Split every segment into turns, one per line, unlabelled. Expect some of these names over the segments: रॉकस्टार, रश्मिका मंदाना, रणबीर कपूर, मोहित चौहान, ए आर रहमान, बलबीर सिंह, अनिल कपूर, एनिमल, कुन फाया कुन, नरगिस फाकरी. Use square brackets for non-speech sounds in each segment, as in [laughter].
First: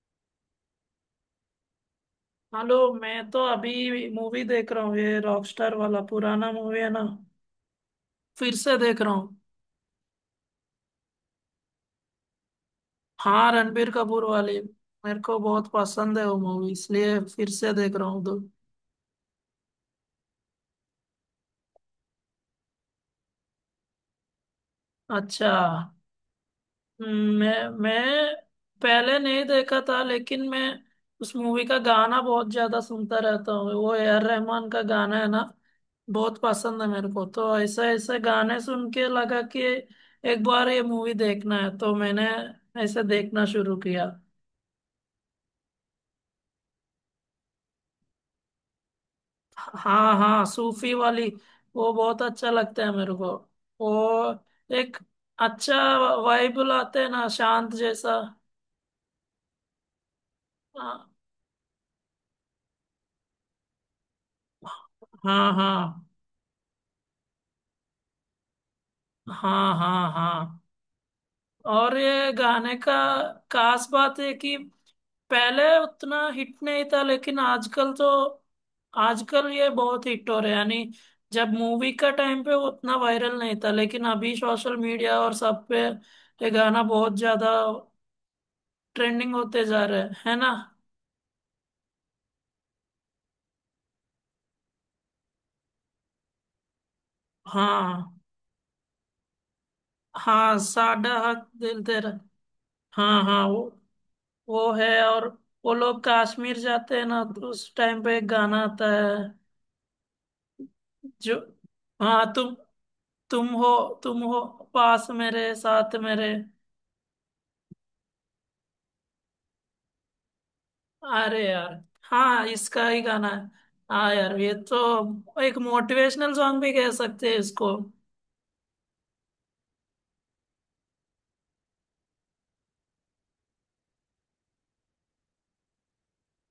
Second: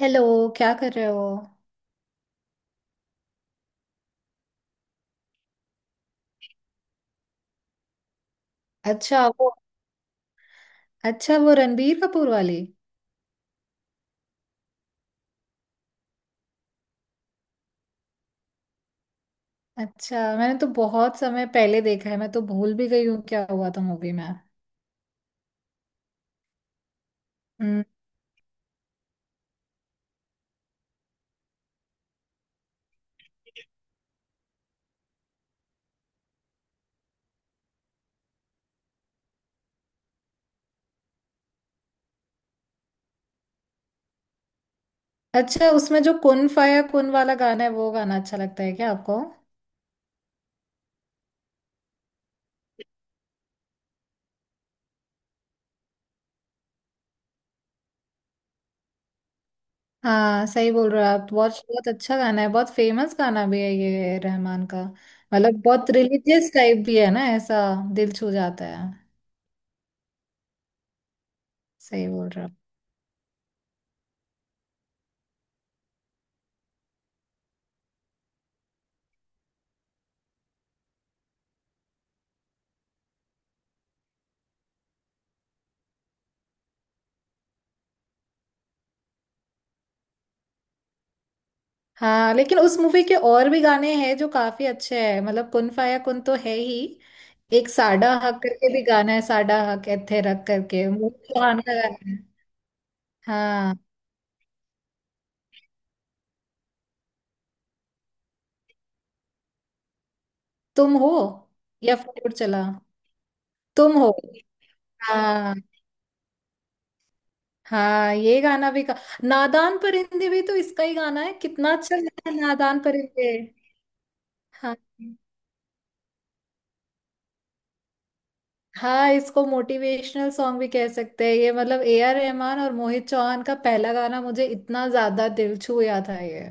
Hello. क्या कर रहे हो?
हेलो। मैं तो अभी मूवी देख रहा हूँ। ये रॉकस्टार वाला पुराना मूवी है ना। फिर से देख रहा
अच्छा
हूँ।
वो अच्छा वो रणबीर कपूर वाली।
हाँ, रणबीर कपूर वाली। मेरे को बहुत पसंद है वो मूवी, इसलिए फिर से देख रहा हूँ तो।
अच्छा, मैंने तो बहुत समय पहले देखा है, मैं तो भूल भी गई हूँ क्या हुआ था मूवी में।
अच्छा। मैं
हम्म।
मैं पहले नहीं देखा था, लेकिन मैं उस मूवी का गाना बहुत ज्यादा सुनता रहता हूँ। वो AR रहमान का गाना है ना। बहुत पसंद है मेरे को, तो ऐसे ऐसे गाने सुन के लगा कि एक बार ये मूवी देखना है, तो मैंने ऐसे देखना शुरू किया।
अच्छा, उसमें जो कुन फाया कुन वाला गाना है वो गाना अच्छा लगता है क्या आपको?
हाँ, हाँ, सूफी वाली। वो बहुत अच्छा लगता है मेरे को। वो एक अच्छा वाइब लाते हैं ना, शांत जैसा।
हाँ, सही बोल रहे
हाँ,
हो आप। बहुत बहुत अच्छा गाना है, बहुत फेमस गाना भी है ये रहमान का।
हाँ,
मतलब
हाँ,
बहुत रिलीजियस टाइप भी है ना ऐसा, दिल छू जाता है।
हाँ, हाँ, हाँ। और
सही बोल
ये
रहे हो।
गाने का खास बात है कि पहले उतना हिट नहीं था, लेकिन आजकल तो, आजकल ये बहुत हिट हो रहा है यानी जब मूवी का टाइम पे वो उतना वायरल नहीं था, लेकिन अभी सोशल मीडिया और सब पे ये गाना बहुत ज्यादा ट्रेंडिंग होते जा रहे हैं है ना।
हाँ, लेकिन उस मूवी के और भी गाने हैं जो काफी अच्छे हैं, मतलब कुन फाया कुन तो है ही। एक साडा
हाँ,
हक करके भी गाना है, साडा हक एथे रख
हाँ,
करके, वो
साडा
भी
हक
सुहाना
दिल तेरा।
गाना है।
हाँ, हाँ, वो
हाँ
वो है। और वो लोग कश्मीर जाते हैं ना, तो उस टाइम पे एक गाना आता है
तुम हो,
जो,
या
हाँ,
फिर
तुम
चला,
तुम हो,
तुम हो।
तुम हो, पास
हाँ
मेरे, साथ मेरे।
हाँ, ये गाना भी का। नादान परिंदे भी तो इसका ही गाना है,
अरे यार,
कितना अच्छा गाना है
हाँ,
नादान
इसका ही गाना
परिंदे।
है। हाँ यार, ये
हाँ
तो एक मोटिवेशनल सॉन्ग भी कह सकते हैं इसको।
हाँ, इसको मोटिवेशनल सॉन्ग भी कह सकते हैं ये, मतलब ए आर रहमान और मोहित चौहान का पहला गाना मुझे इतना ज्यादा दिल छू गया था ये।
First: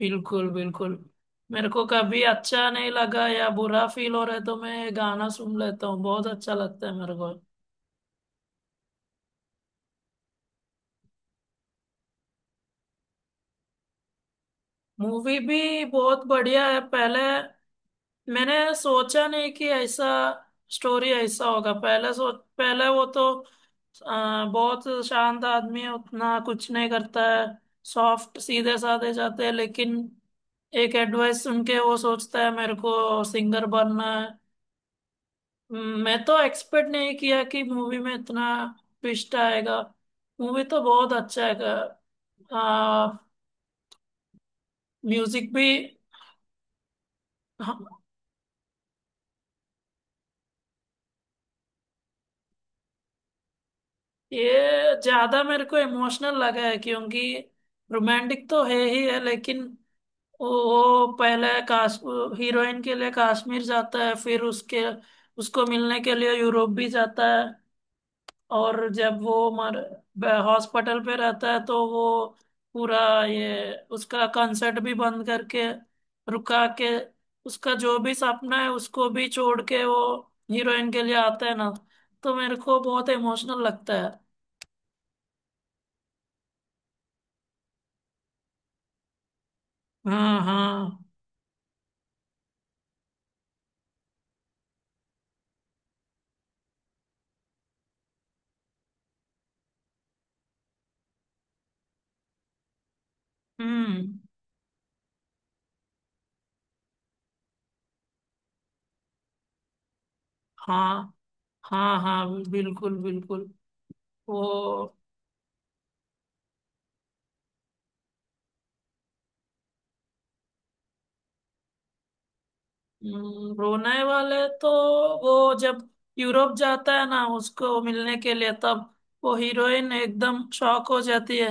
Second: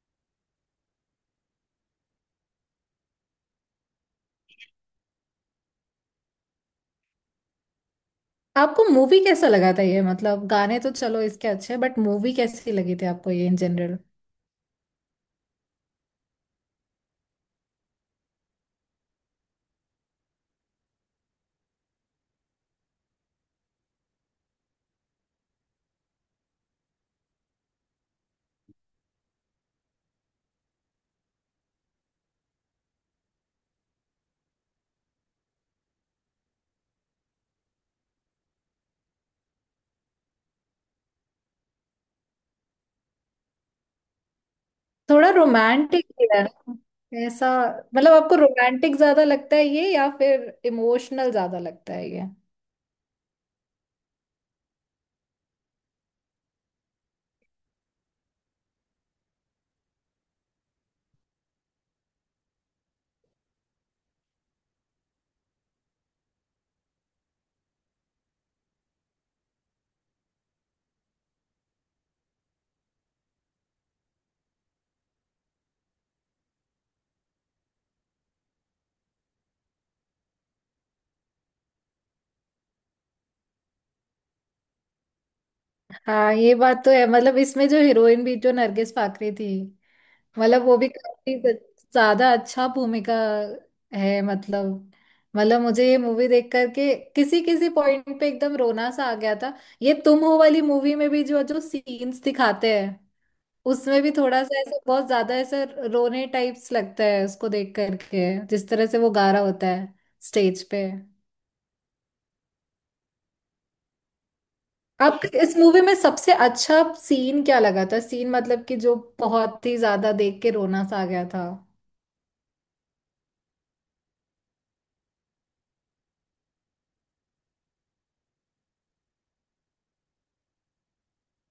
बिल्कुल, बिल्कुल। मेरे को कभी अच्छा नहीं लगा या बुरा फील हो रहा है, तो मैं ये गाना सुन लेता हूँ। बहुत अच्छा लगता है मेरे को।
आपको मूवी कैसा लगा था ये? मतलब गाने तो चलो इसके अच्छे, बट मूवी कैसी लगी थी आपको ये इन जनरल?
मूवी भी बहुत बढ़िया है। पहले मैंने सोचा नहीं कि ऐसा स्टोरी ऐसा होगा। पहले वो तो बहुत शांत आदमी है, उतना कुछ नहीं करता है। सॉफ्ट सीधे साधे जाते हैं, लेकिन एक एडवाइस सुन के वो सोचता है मेरे को सिंगर बनना है। मैं तो एक्सपेक्ट नहीं किया कि मूवी में इतना ट्विस्ट आएगा। मूवी तो बहुत अच्छा है। आ,
थोड़ा
म्यूजिक भी।
रोमांटिक भी है ना? ऐसा
हाँ,
मतलब आपको रोमांटिक ज्यादा लगता है ये या फिर इमोशनल ज्यादा लगता है ये?
ये ज्यादा मेरे को इमोशनल लगा है, क्योंकि रोमांटिक तो है ही है, लेकिन वो पहले काश हीरोइन के लिए कश्मीर जाता है, फिर उसके उसको मिलने के लिए यूरोप भी जाता है। और जब वो मर हॉस्पिटल पे रहता है, तो वो पूरा ये उसका कंसर्ट भी बंद करके, रुका के, उसका जो भी सपना है उसको भी छोड़ के, वो हीरोइन के लिए आता है ना। तो मेरे को बहुत इमोशनल लगता है।
हाँ, ये बात तो है, मतलब इसमें जो हीरोइन भी जो नरगिस फाकरी थी,
हाँ,
मतलब वो भी
हाँ।
काफी ज्यादा अच्छा भूमिका है। मतलब मुझे ये मूवी देख करके किसी किसी पॉइंट पे एकदम रोना सा आ गया था। ये तुम हो वाली मूवी में भी जो जो सीन्स दिखाते हैं, उसमें
हम्म।
भी थोड़ा सा ऐसा, बहुत ज्यादा ऐसा रोने टाइप्स लगता है उसको देख करके जिस तरह से वो गा रहा होता है स्टेज पे।
हाँ, हाँ, हाँ, बिल्कुल, बिल्कुल। वो
आपको इस मूवी में सबसे अच्छा सीन क्या लगा था? सीन मतलब कि जो बहुत ही ज्यादा देख के रोना सा आ गया था।
ब्रुनई वाले, तो वो जब यूरोप जाता है ना उसको मिलने के लिए, तब वो हीरोइन एकदम शॉक हो जाती है।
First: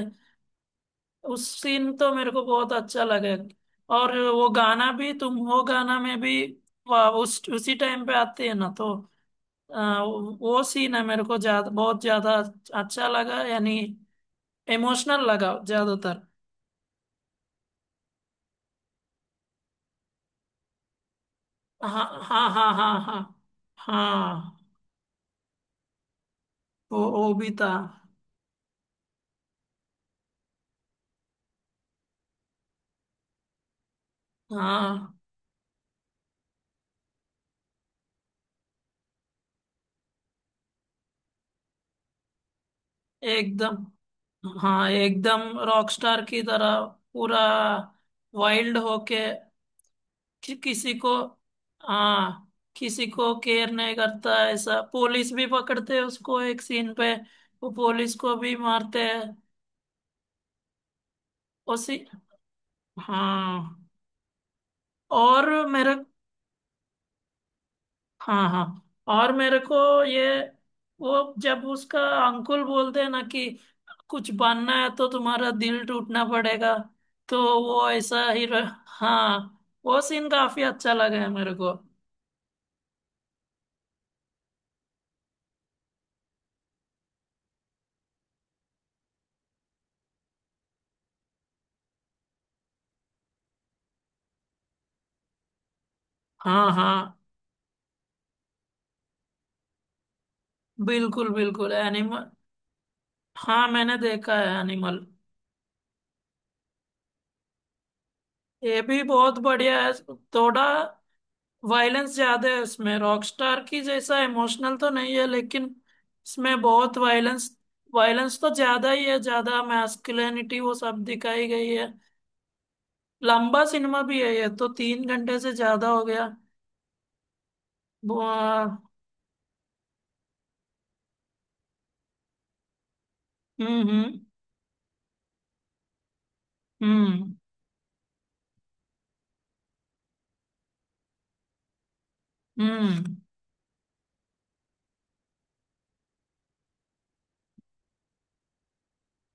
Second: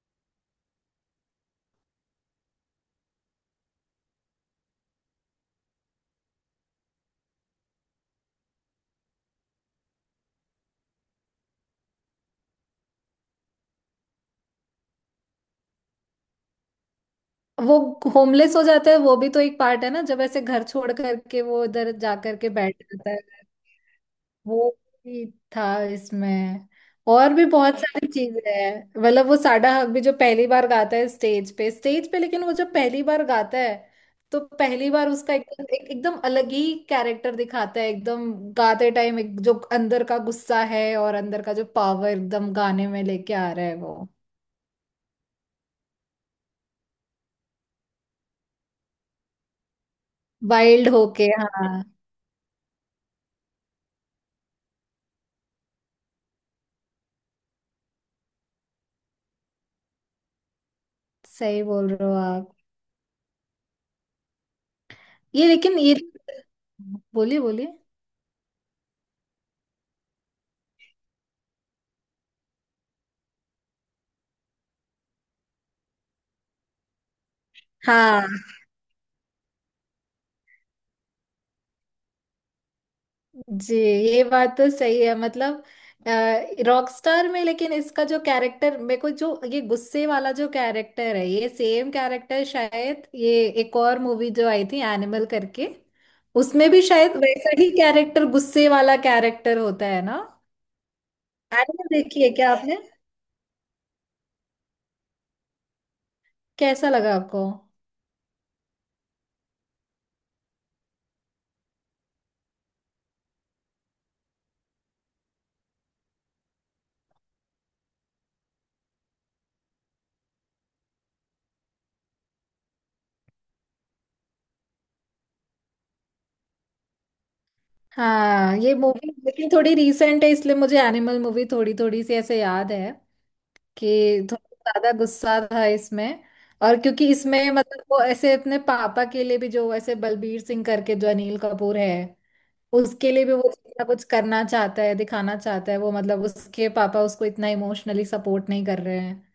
उस सीन तो मेरे को बहुत अच्छा लगे। और वो गाना भी, तुम हो गाना में भी, वाह, उस उसी टाइम पे आती है ना। तो वो सीन है मेरे को ज्यादा, बहुत ज्यादा अच्छा लगा यानी इमोशनल लगा ज्यादातर।
वो होमलेस हो जाता है वो भी तो एक पार्ट है ना, जब ऐसे घर छोड़ करके वो इधर जा
हाँ, हाँ,
करके
हाँ,
बैठ
हाँ,
जाता है।
हाँ, हाँ,
वो भी था इसमें।
वो
और भी
भी था।
बहुत सारी चीजें हैं, मतलब वो साडा हक भी जो पहली बार गाता है स्टेज पे लेकिन वो जब पहली बार गाता है तो पहली बार
हाँ,
उसका एकदम एकदम अलग ही कैरेक्टर दिखाता है। एकदम गाते टाइम एक जो अंदर का गुस्सा है और अंदर का जो पावर एकदम गाने में लेके आ रहा है
एकदम।
वो
हाँ, एकदम रॉकस्टार की तरह, पूरा वाइल्ड होके, कि,
वाइल्ड
किसी को
होके, हाँ।
हाँ, किसी को केयर नहीं करता है। ऐसा पुलिस भी पकड़ते हैं उसको एक सीन पे। वो पुलिस को भी मारते हैं।
सही बोल
उसी।
रहे हो आप।
हाँ
ये
और
लेकिन ये,
मेरे
बोलिए बोलिए।
हाँ, हाँ, और मेरे को ये वो, जब उसका अंकुल बोलते हैं ना कि कुछ बनना है तो तुम्हारा दिल टूटना पड़ेगा, तो वो
हाँ
ऐसा ही हाँ। वो सीन काफी अच्छा लगा है मेरे को।
जी, ये बात तो सही है। मतलब रॉकस्टार में लेकिन इसका जो कैरेक्टर, मेरे को जो ये गुस्से वाला जो कैरेक्टर है, ये सेम कैरेक्टर शायद ये एक और मूवी जो आई थी एनिमल करके, उसमें
हाँ,
भी
हाँ,
शायद वैसा ही कैरेक्टर, गुस्से वाला कैरेक्टर होता है ना।
बिल्कुल, बिल्कुल,
एनिमल देखी
एनिमल।
है क्या आपने?
हाँ, मैंने देखा है एनिमल।
कैसा लगा आपको?
ये भी बहुत बढ़िया है। थोड़ा वायलेंस ज्यादा है उसमें, रॉकस्टार की जैसा इमोशनल तो नहीं है, लेकिन इसमें बहुत वायलेंस। वायलेंस तो ज्यादा ही है, ज्यादा मैस्कुलिनिटी वो सब दिखाई गई है। लंबा सिनेमा भी है ये तो, 3 घंटे से ज्यादा हो गया। वो,
हाँ ये मूवी लेकिन थोड़ी रीसेंट है इसलिए मुझे एनिमल मूवी थोड़ी थोड़ी सी ऐसे याद है
हम्म, हम्म,
कि थोड़ा ज्यादा गुस्सा था इसमें। और क्योंकि
हम्म,
इसमें मतलब वो ऐसे अपने पापा के लिए भी जो वैसे बलबीर सिंह करके जो अनिल कपूर है,
हम्म।
उसके लिए भी वो इतना कुछ करना चाहता है, दिखाना चाहता है वो। मतलब उसके पापा उसको इतना इमोशनली सपोर्ट नहीं कर रहे हैं,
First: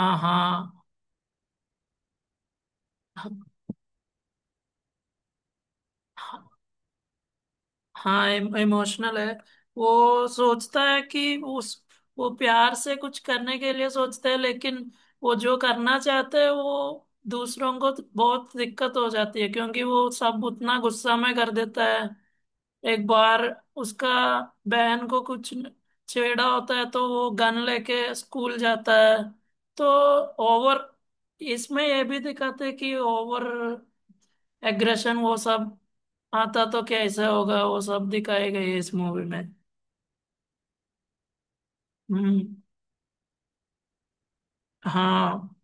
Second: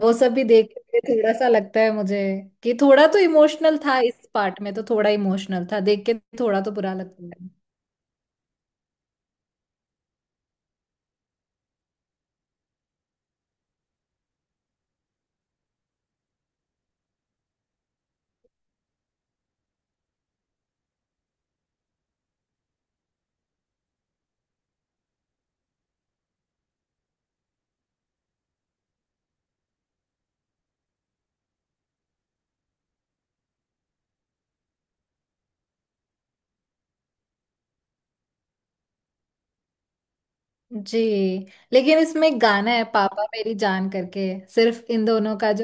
वो सब भी देख के थोड़ा सा लगता है मुझे कि थोड़ा तो इमोशनल था इस पार्ट में, तो थोड़ा इमोशनल था देख के,
हाँ,
थोड़ा तो बुरा लगता है।
हाँ, इमोशनल है। वो सोचता है कि उस वो प्यार से कुछ करने के लिए सोचते हैं, लेकिन वो जो करना चाहते हैं वो दूसरों को तो बहुत दिक्कत हो जाती है, क्योंकि वो सब उतना गुस्सा में कर देता है। एक बार उसका बहन को कुछ छेड़ा होता है, तो वो गन लेके स्कूल जाता है। तो ओवर इसमें ये भी दिखाते हैं कि ओवर एग्रेशन वो सब आता तो कैसे होगा, वो सब दिखाए गए हैं इस मूवी में।
जी, लेकिन इसमें एक
हम्म।
गाना है पापा मेरी जान करके, सिर्फ इन दोनों
हाँ,
का जो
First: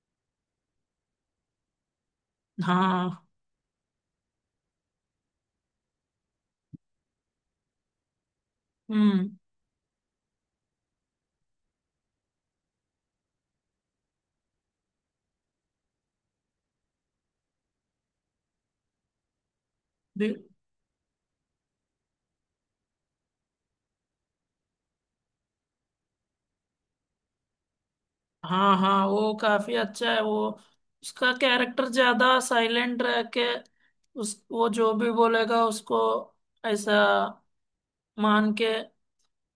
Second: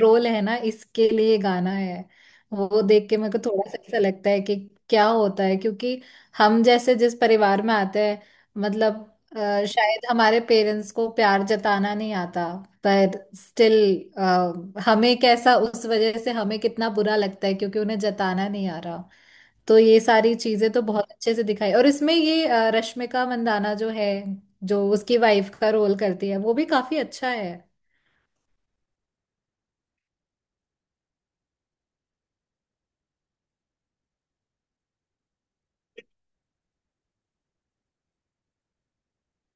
रोल है ना, इसके लिए गाना है। वो देख के
हाँ,
मेरे को थोड़ा सा ऐसा लगता है कि क्या होता है, क्योंकि हम जैसे जिस परिवार में आते हैं, मतलब
हम्म,
शायद हमारे पेरेंट्स को प्यार जताना नहीं आता, पर स्टिल हमें कैसा, उस वजह से हमें कितना बुरा लगता है क्योंकि उन्हें जताना नहीं आ रहा। तो ये सारी
बि-
चीजें तो बहुत अच्छे से दिखाई, और इसमें ये रश्मिका मंदाना जो है, जो उसकी वाइफ का रोल करती है, वो भी काफी अच्छा है।
हाँ, हाँ, वो काफी अच्छा है। वो, उसका कैरेक्टर ज्यादा साइलेंट रह के, उस वो जो भी बोलेगा उसको ऐसा मान के,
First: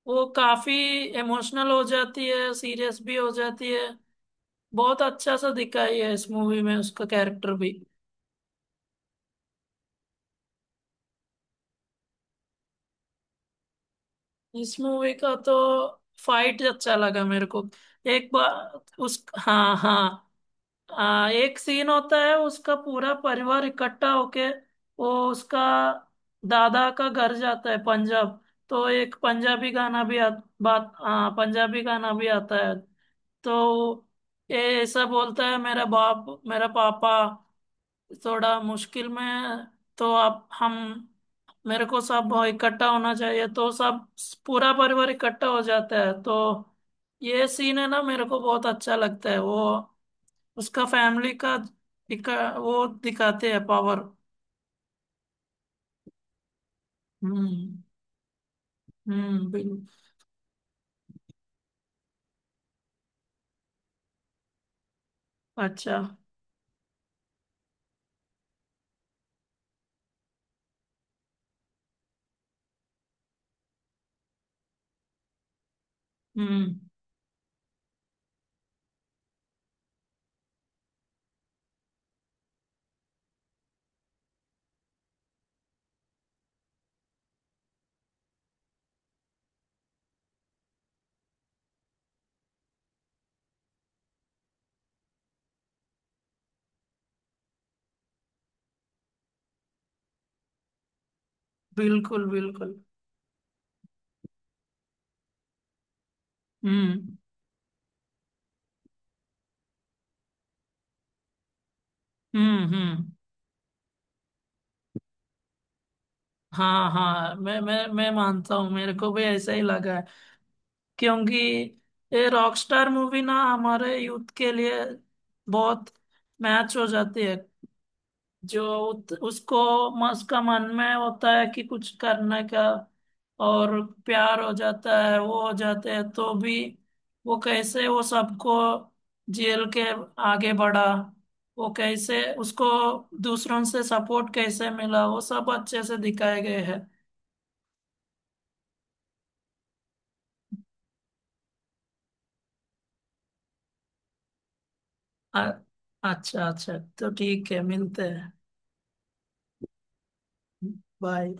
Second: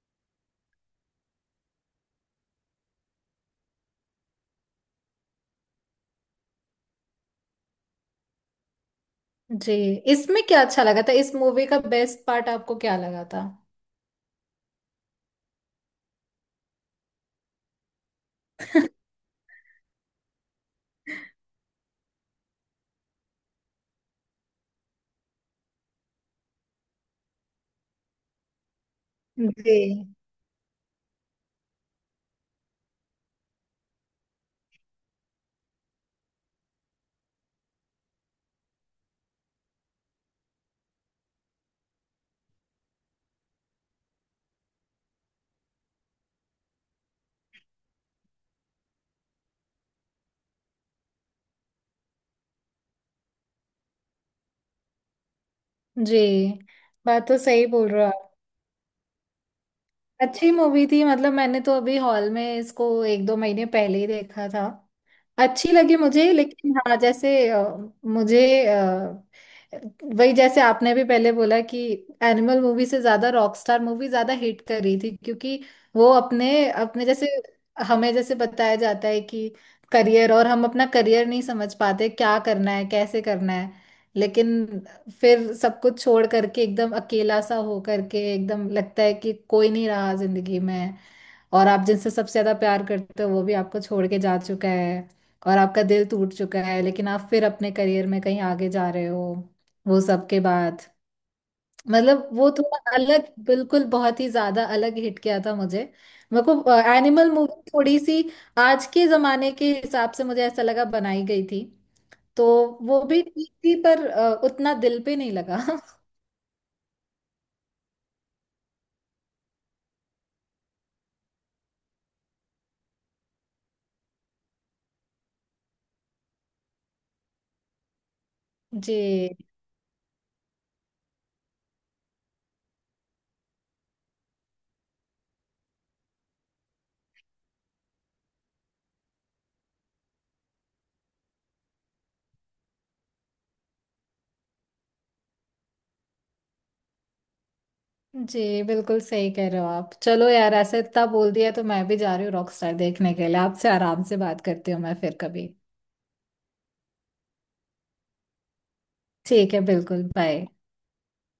वो काफी इमोशनल हो जाती है, सीरियस भी हो जाती है। बहुत अच्छा सा दिखाई है इस मूवी में उसका कैरेक्टर भी।
जी। इसमें क्या अच्छा लगा था, इस मूवी का बेस्ट पार्ट आपको क्या लगा था?
इस मूवी का तो फाइट अच्छा लगा मेरे को। एक बार उस हाँ, हाँ, एक सीन होता है, उसका पूरा परिवार इकट्ठा होके वो उसका दादा का घर जाता है पंजाब। तो एक पंजाबी गाना
जी।
भी बात पंजाबी गाना भी आता है। तो ये ऐसा बोलता है मेरा पापा थोड़ा मुश्किल में है, तो आप हम मेरे को सब इकट्ठा होना चाहिए, तो सब पूरा परिवार इकट्ठा हो जाता है। तो ये सीन है ना, मेरे को बहुत अच्छा लगता है वो, उसका फैमिली का वो दिखाते हैं पावर।
जी, बात तो सही
हम्म।
बोल रहे हो आप।
हम्म, बिल
अच्छी मूवी थी, मतलब मैंने तो अभी हॉल में इसको एक दो महीने पहले ही देखा था। अच्छी लगी
अच्छा।
मुझे लेकिन हाँ जैसे, मुझे अ, वही जैसे आपने भी पहले बोला कि एनिमल मूवी से ज्यादा रॉकस्टार मूवी ज्यादा हिट कर रही थी, क्योंकि वो अपने
हम्म,
अपने जैसे, हमें जैसे बताया जाता है कि करियर, और हम अपना करियर नहीं समझ पाते क्या करना है कैसे करना है। लेकिन फिर सब कुछ छोड़ करके एकदम अकेला सा हो करके एकदम लगता है कि कोई नहीं रहा जिंदगी में, और आप जिनसे सबसे ज्यादा प्यार करते हो वो भी आपको छोड़ के जा चुका है, और आपका दिल टूट चुका है लेकिन आप फिर अपने करियर में कहीं आगे जा रहे हो वो सब के बाद।
बिल्कुल,
मतलब वो
बिल्कुल।
थोड़ा अलग, बिल्कुल बहुत ही ज्यादा अलग हिट किया था मुझे। मेरे को
हम्म।
एनिमल मूवी थोड़ी सी आज के जमाने के हिसाब से मुझे ऐसा लगा बनाई गई थी। तो
हम्म।
वो
हम्म।
भी ठीक थी पर उतना दिल पे नहीं लगा।
हाँ, हाँ, मैं मानता हूँ, मेरे को भी ऐसा ही लगा है। क्योंकि ये रॉकस्टार मूवी ना हमारे यूथ के लिए बहुत मैच हो जाती है। जो
[laughs] जी।
उसको उसका मन में होता है कि कुछ करने का, और प्यार हो जाता है, वो हो जाते हैं तो भी, वो कैसे, वो सबको जेल के आगे बढ़ा, वो कैसे उसको दूसरों से सपोर्ट कैसे मिला, वो सब अच्छे से दिखाए गए हैं।
जी, बिल्कुल सही कह रहे हो आप। चलो यार, ऐसे इतना बोल दिया तो मैं भी जा रही हूँ रॉकस्टार देखने के लिए। आपसे आराम से बात करती हूँ मैं फिर कभी।
अ- अच्छा, अच्छा, तो ठीक है, मिलते हैं।
ठीक है, बिल्कुल। बाय।
बाय।